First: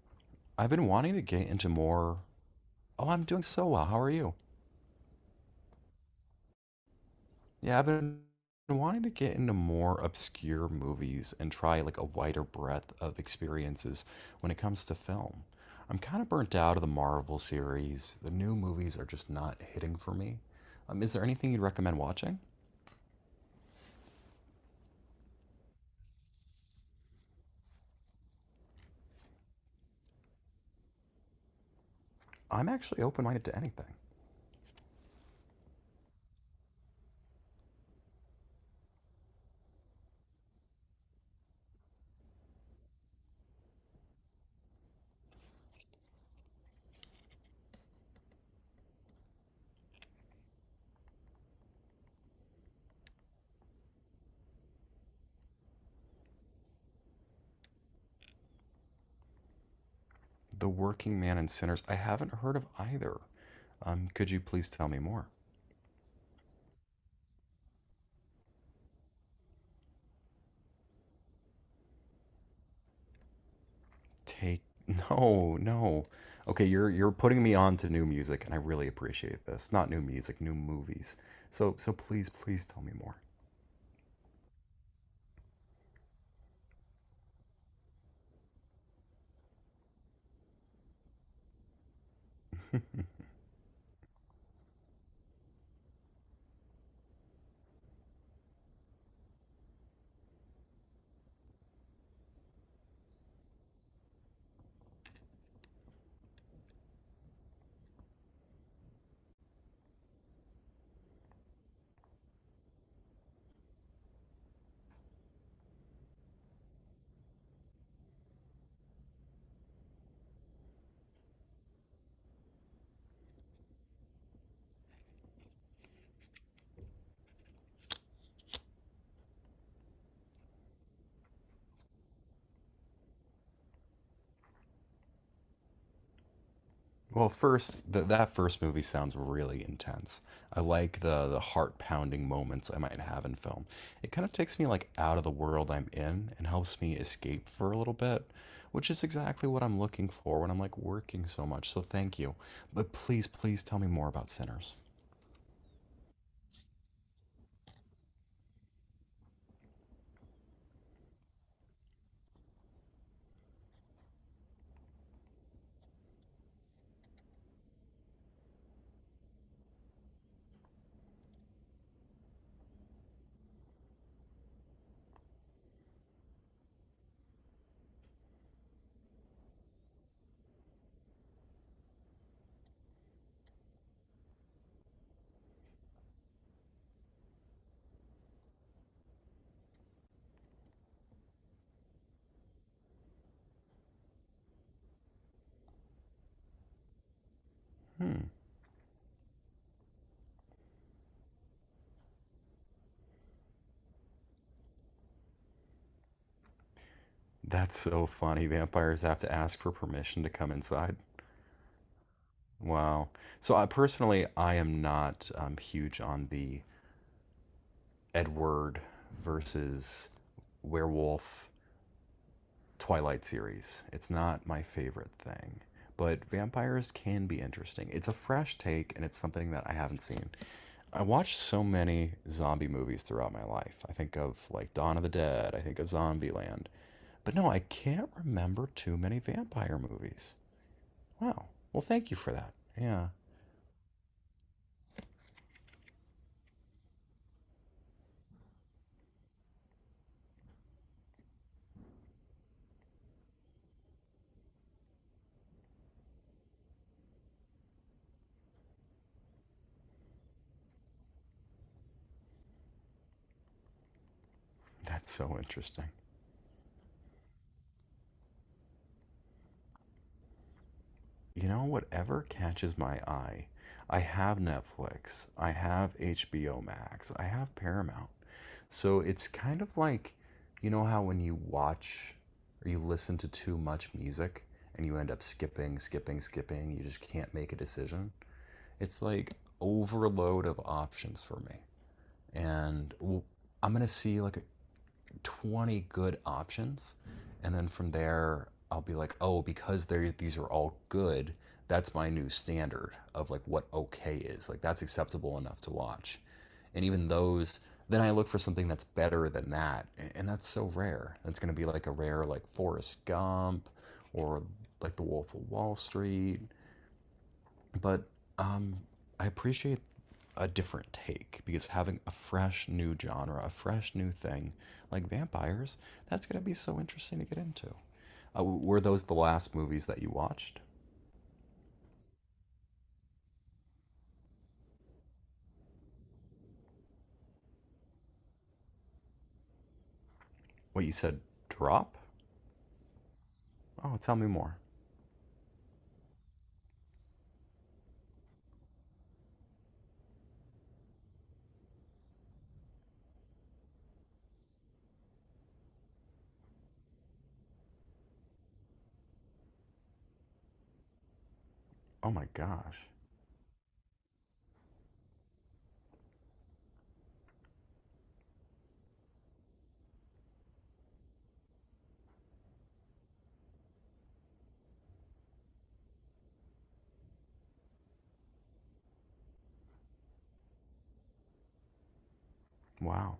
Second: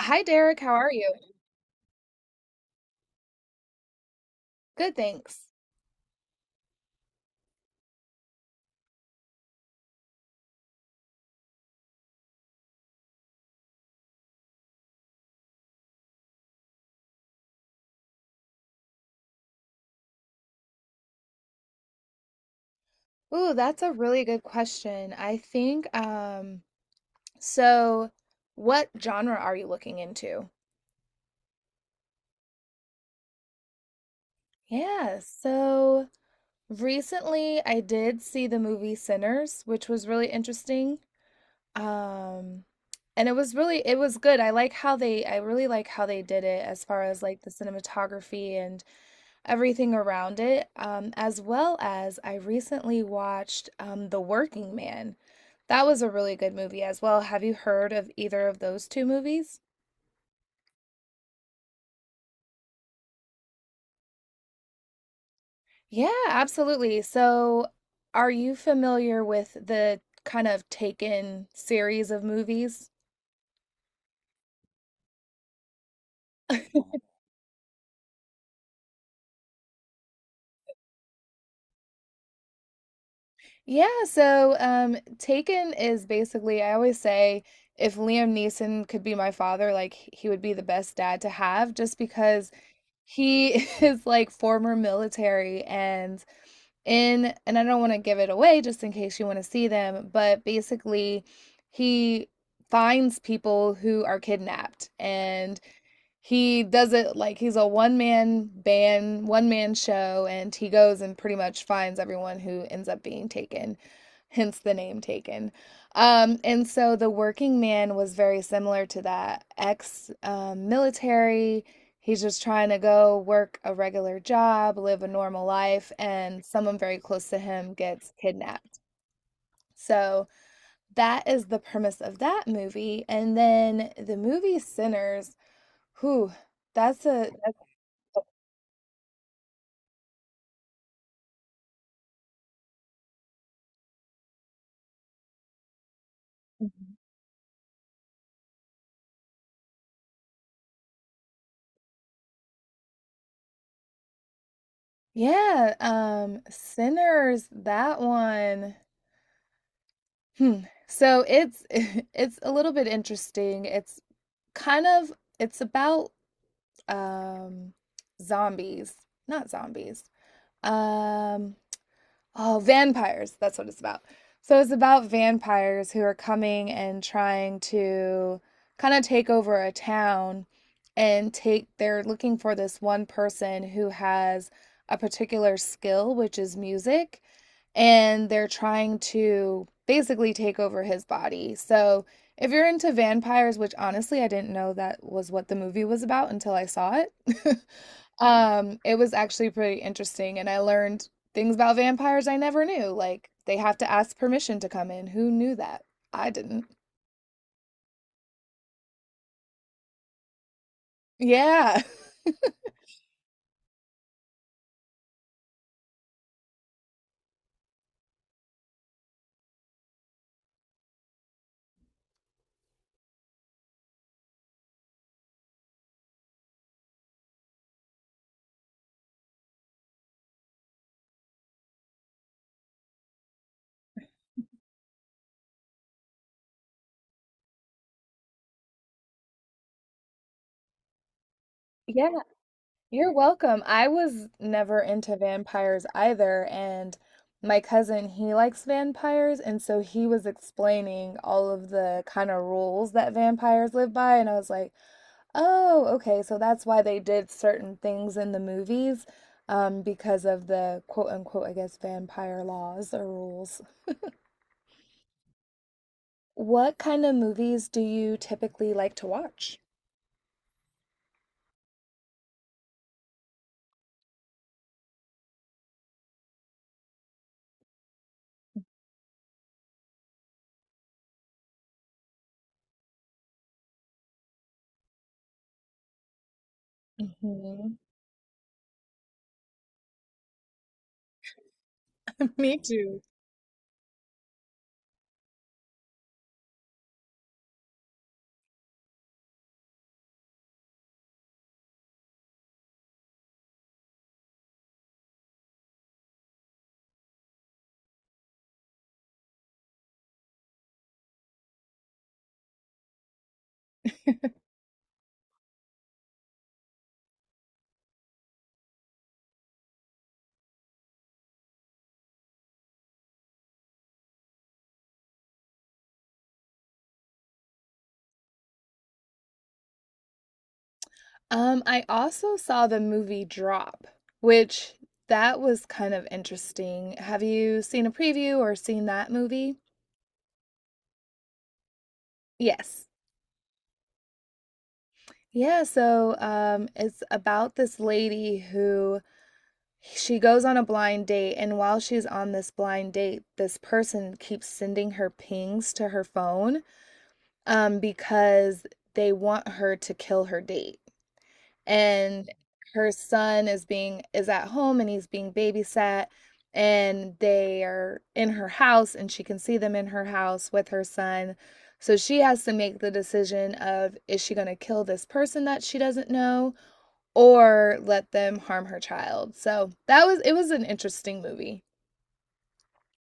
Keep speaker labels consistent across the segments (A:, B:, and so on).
A: Hi, Derek.
B: I've
A: How
B: been
A: are you?
B: wanting to get into more. Oh, I'm doing so well. How are you?
A: Good, thanks.
B: Yeah, I've been wanting to get into more obscure movies and try like a wider breadth of experiences when it comes to film. I'm kind of burnt out of the Marvel series. The new movies are just not hitting for me. Is there anything you'd recommend watching?
A: Ooh, that's a really good question. I think, so What genre are you looking into?
B: I'm actually open-minded to anything.
A: Yeah, so Recently I did see the movie Sinners, which was really interesting. Um, and it was really, It was good. I really like how they did it as far as like the cinematography everything around it, as well as I recently watched The Working Man. That was a really good movie as well. Have you heard of either of those two movies?
B: The Working Man and Sinners, I haven't heard of either. Could you please tell me more?
A: Yeah, absolutely. So, are you familiar with the kind of Taken series of movies?
B: Take no, no. Okay, you're putting me on to new music, and I really appreciate this. Not new music, new movies. So please, please tell me more.
A: Taken is basically, I always say, if Liam Neeson could be my father, like he would be the best dad to have, just because he is like former military and I don't want to give it away just in case you want to see them, but basically he finds people who are kidnapped, and he does it like he's a one man band, one man show, and he goes and pretty much finds everyone who ends up being taken, hence the name Taken. And so the working man was very similar to that ex military. He's just trying to go work a regular job, live a normal life, and someone very close to him gets kidnapped. So that is the premise of that movie. And then the movie Sinners, whew, that's
B: Well,
A: a
B: first, th that first movie sounds really intense. I like the heart-pounding moments I might have in film. It kind of takes me like out of the world I'm in and helps
A: Mhm.
B: me escape for a little bit, which is exactly what I'm looking for when I'm like working so much. So thank you. But please, please tell me more about Sinners.
A: Yeah, Sinners, that one. Hmm. So it's it's a little bit interesting. It's kind of it's about um zombies, not zombies. Um, oh, vampires. That's what it's about. So it's about vampires who are coming and trying to kind of take over a town and take, they're looking for this one person who has a particular skill, which is music, and they're trying to basically take over his body. So if you're into vampires, which honestly I didn't know that was what the movie was about until I saw it.
B: Hmm.
A: It was actually pretty interesting, and I learned things about vampires I never knew, like they have to ask permission to come in. Who knew that? I didn't.
B: That's so funny. Vampires have to ask for permission to come inside.
A: Yeah.
B: Wow. So I personally, I am not huge on the Edward versus werewolf Twilight series. It's not my favorite thing, but vampires can be interesting. It's a fresh take, and it's something that I haven't seen. I watched so many zombie movies throughout my life. I think of like Dawn of the Dead. I think of Zombieland. But no, I can't remember too many vampire movies. Wow. Well,
A: Yeah.
B: thank you for that. Yeah.
A: You're welcome. I was never into vampires either, and my cousin, he likes vampires, and so he was explaining all of the kind of rules that vampires live by, and I was like, "Oh, okay, so that's why they did certain things in the movies, because of the quote unquote, I guess, vampire laws or rules."
B: That's so interesting.
A: What kind of movies do you typically like to watch?
B: You know, whatever catches my eye. I have Netflix. I have HBO Max. I have Paramount. So it's kind of like, you know, how when you watch or you listen to too much music and you end up skipping, skipping, skipping, you just can't make a
A: Mhm.
B: decision. It's like overload of options for me.
A: Me
B: And
A: too.
B: I I'm going to see like 20 good options. And then from there, I'll be like, oh, because they these are all good, that's my new standard of like what okay is. Like that's acceptable enough to watch. And even those, then I look for something that's better than that. And that's so rare. It's going to be like a rare, like Forrest Gump or like The Wolf of Wall Street but um, I appreciate a different take because having a fresh new genre, a fresh new thing like vampires, that's going to be so interesting to get into. Were those the last movies that you watched?
A: I also saw the movie Drop, which that was kind of interesting. Have you seen a preview or seen that movie?
B: What you said, drop?
A: Yes.
B: Oh, tell me more.
A: It's about this lady who she goes on a blind date, and while she's on this blind date, this person keeps sending her pings to her phone because they want her to kill her date.
B: Oh my
A: And
B: gosh.
A: her son is at home and he's being babysat, and they are in her house, and she can see them in her house with her son. So she has to make the decision of, is she going to kill this person that she doesn't know or let them harm her child? So that was it was an interesting movie.
B: Wow.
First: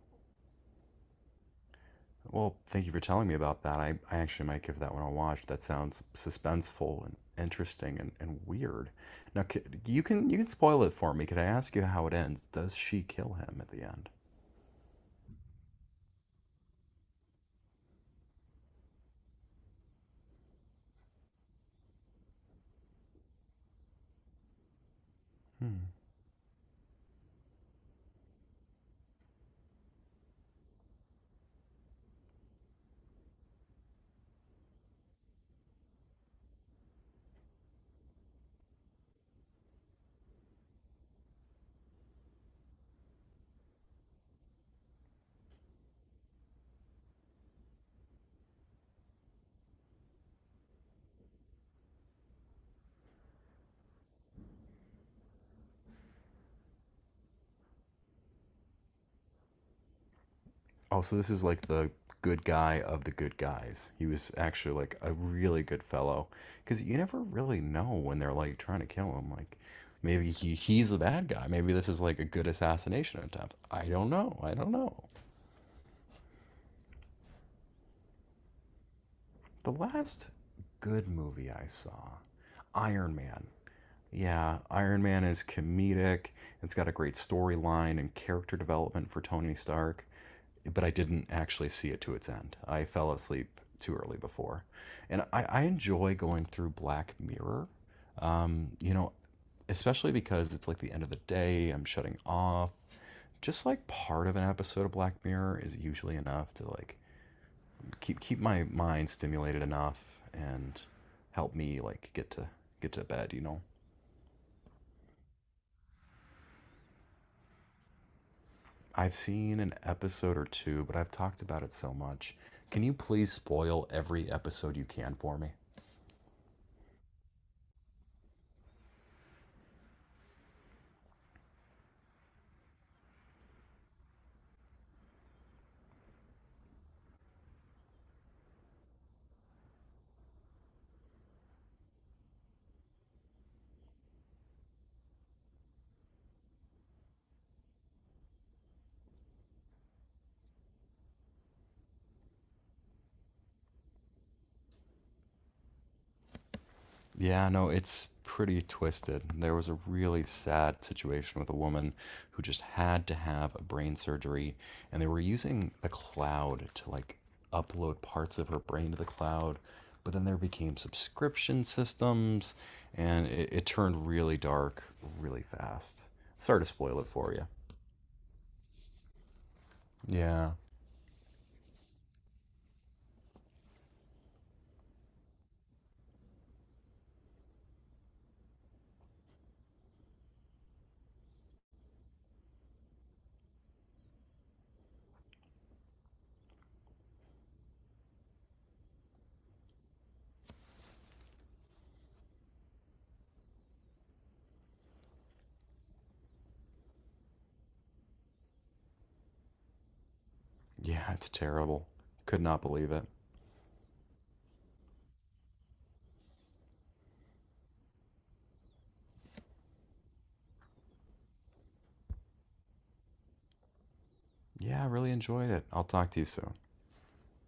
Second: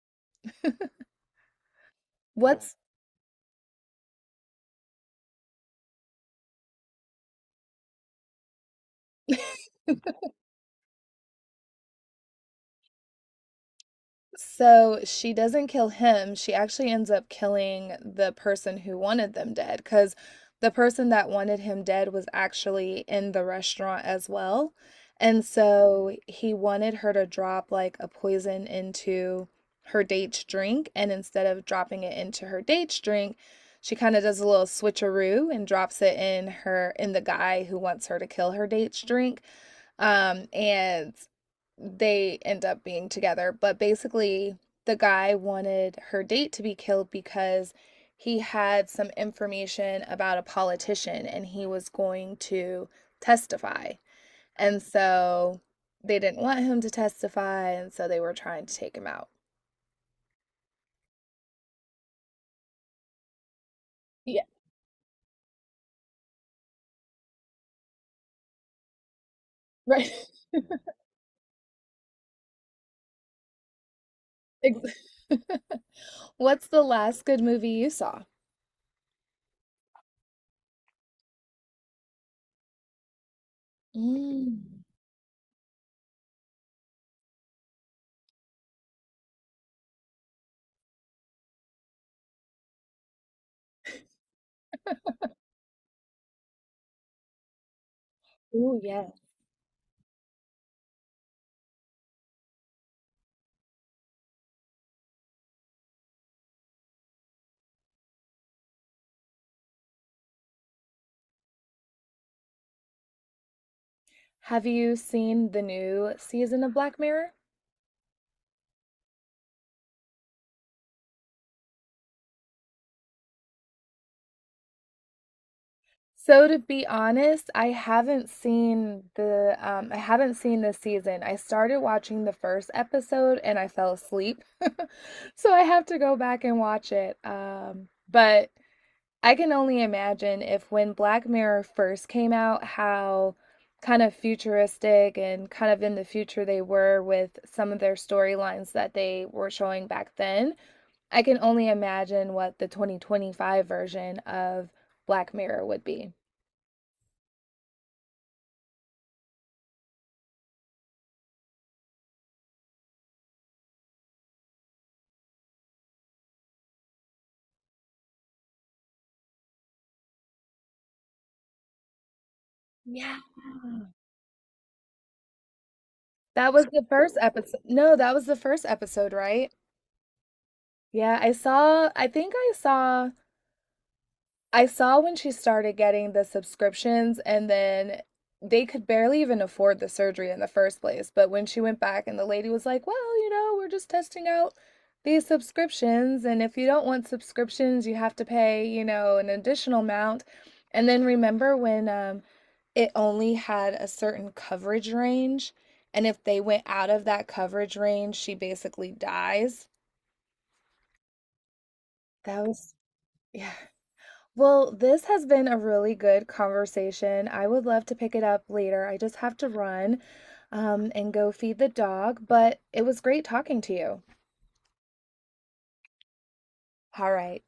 B: Well,
A: What's
B: thank you for telling me about that. I actually might give that one a watch. That sounds suspenseful and interesting and weird. Now, you can spoil it for me. Could I ask you how it ends? Does she kill him at the end?
A: So she doesn't kill him. She actually ends up killing the person who wanted them dead, because the person that wanted him dead was actually in the restaurant as well. And
B: Hmm.
A: so he wanted her to drop like a poison into her date's drink. And instead of dropping it into her date's drink, she kind of does a little switcheroo and drops it in her in the guy who wants her to kill her date's drink. And they end up being together. But basically, the guy wanted her date to be killed because he had some information about a politician and he was going to testify. And so they didn't want him to testify, and so they were trying to take him out.
B: Oh, so this is like the good guy of the good guys. He was
A: Yeah,
B: actually like a really good fellow because you never really know when they're like trying to kill him. Like
A: right.
B: maybe he's the bad guy. Maybe this is like a good assassination attempt. I don't know. I don't know.
A: What's the last good movie you saw?
B: The last good movie I saw, Iron Man. Yeah,
A: Mm.
B: Iron Man is comedic. It's got a great storyline and character development for Tony Stark, but I didn't actually see it to its end. I fell asleep too early before, and I enjoy going through Black Mirror. Um,
A: Oh,
B: you
A: yeah.
B: know, especially because it's like the end of the day. I'm shutting off. Just like part of an episode of Black Mirror is usually enough to like keep my mind stimulated enough and help me like get to bed. You know,
A: Have you seen the new season of Black Mirror?
B: I've seen an episode or two, but I've talked about it so much. Can you please spoil every episode you can for me?
A: So to be honest, I haven't seen this season. I started watching the first episode and I fell asleep. So I have to go back and watch it. Um, but I can only imagine if when Black Mirror first came out how kind of futuristic and kind of in the future they were with some of their storylines that they were showing back then. I can only imagine what the 2025 version of Black Mirror would be.
B: Yeah, no, it's pretty twisted. There was a really sad situation with a woman who just had to have a brain surgery, and they were using the cloud to like upload parts of her brain to the cloud. But then there became subscription systems,
A: Yeah.
B: and it turned really dark really fast.
A: That
B: Sorry to
A: was the
B: spoil it
A: first
B: for you.
A: episode. No, that was the first episode, right?
B: Yeah,
A: Yeah, I saw I think I saw when she started getting the subscriptions, and then they could barely even afford the surgery in the first place. But when she went back, and the lady was like, "Well, you know, we're just testing out these subscriptions. And if you don't want subscriptions, you have to pay, you know, an additional amount." And then remember when it only had a certain coverage range. And if they went out of that coverage range, she basically dies.
B: yeah, it's terrible. Could
A: That
B: not
A: was,
B: believe it.
A: yeah. Well, this has been a really good conversation. I would love to pick it up later. I just have to run, and go feed the dog, but it was great talking to you.
B: Yeah, I really enjoyed it. I'll talk to you soon.
A: All right.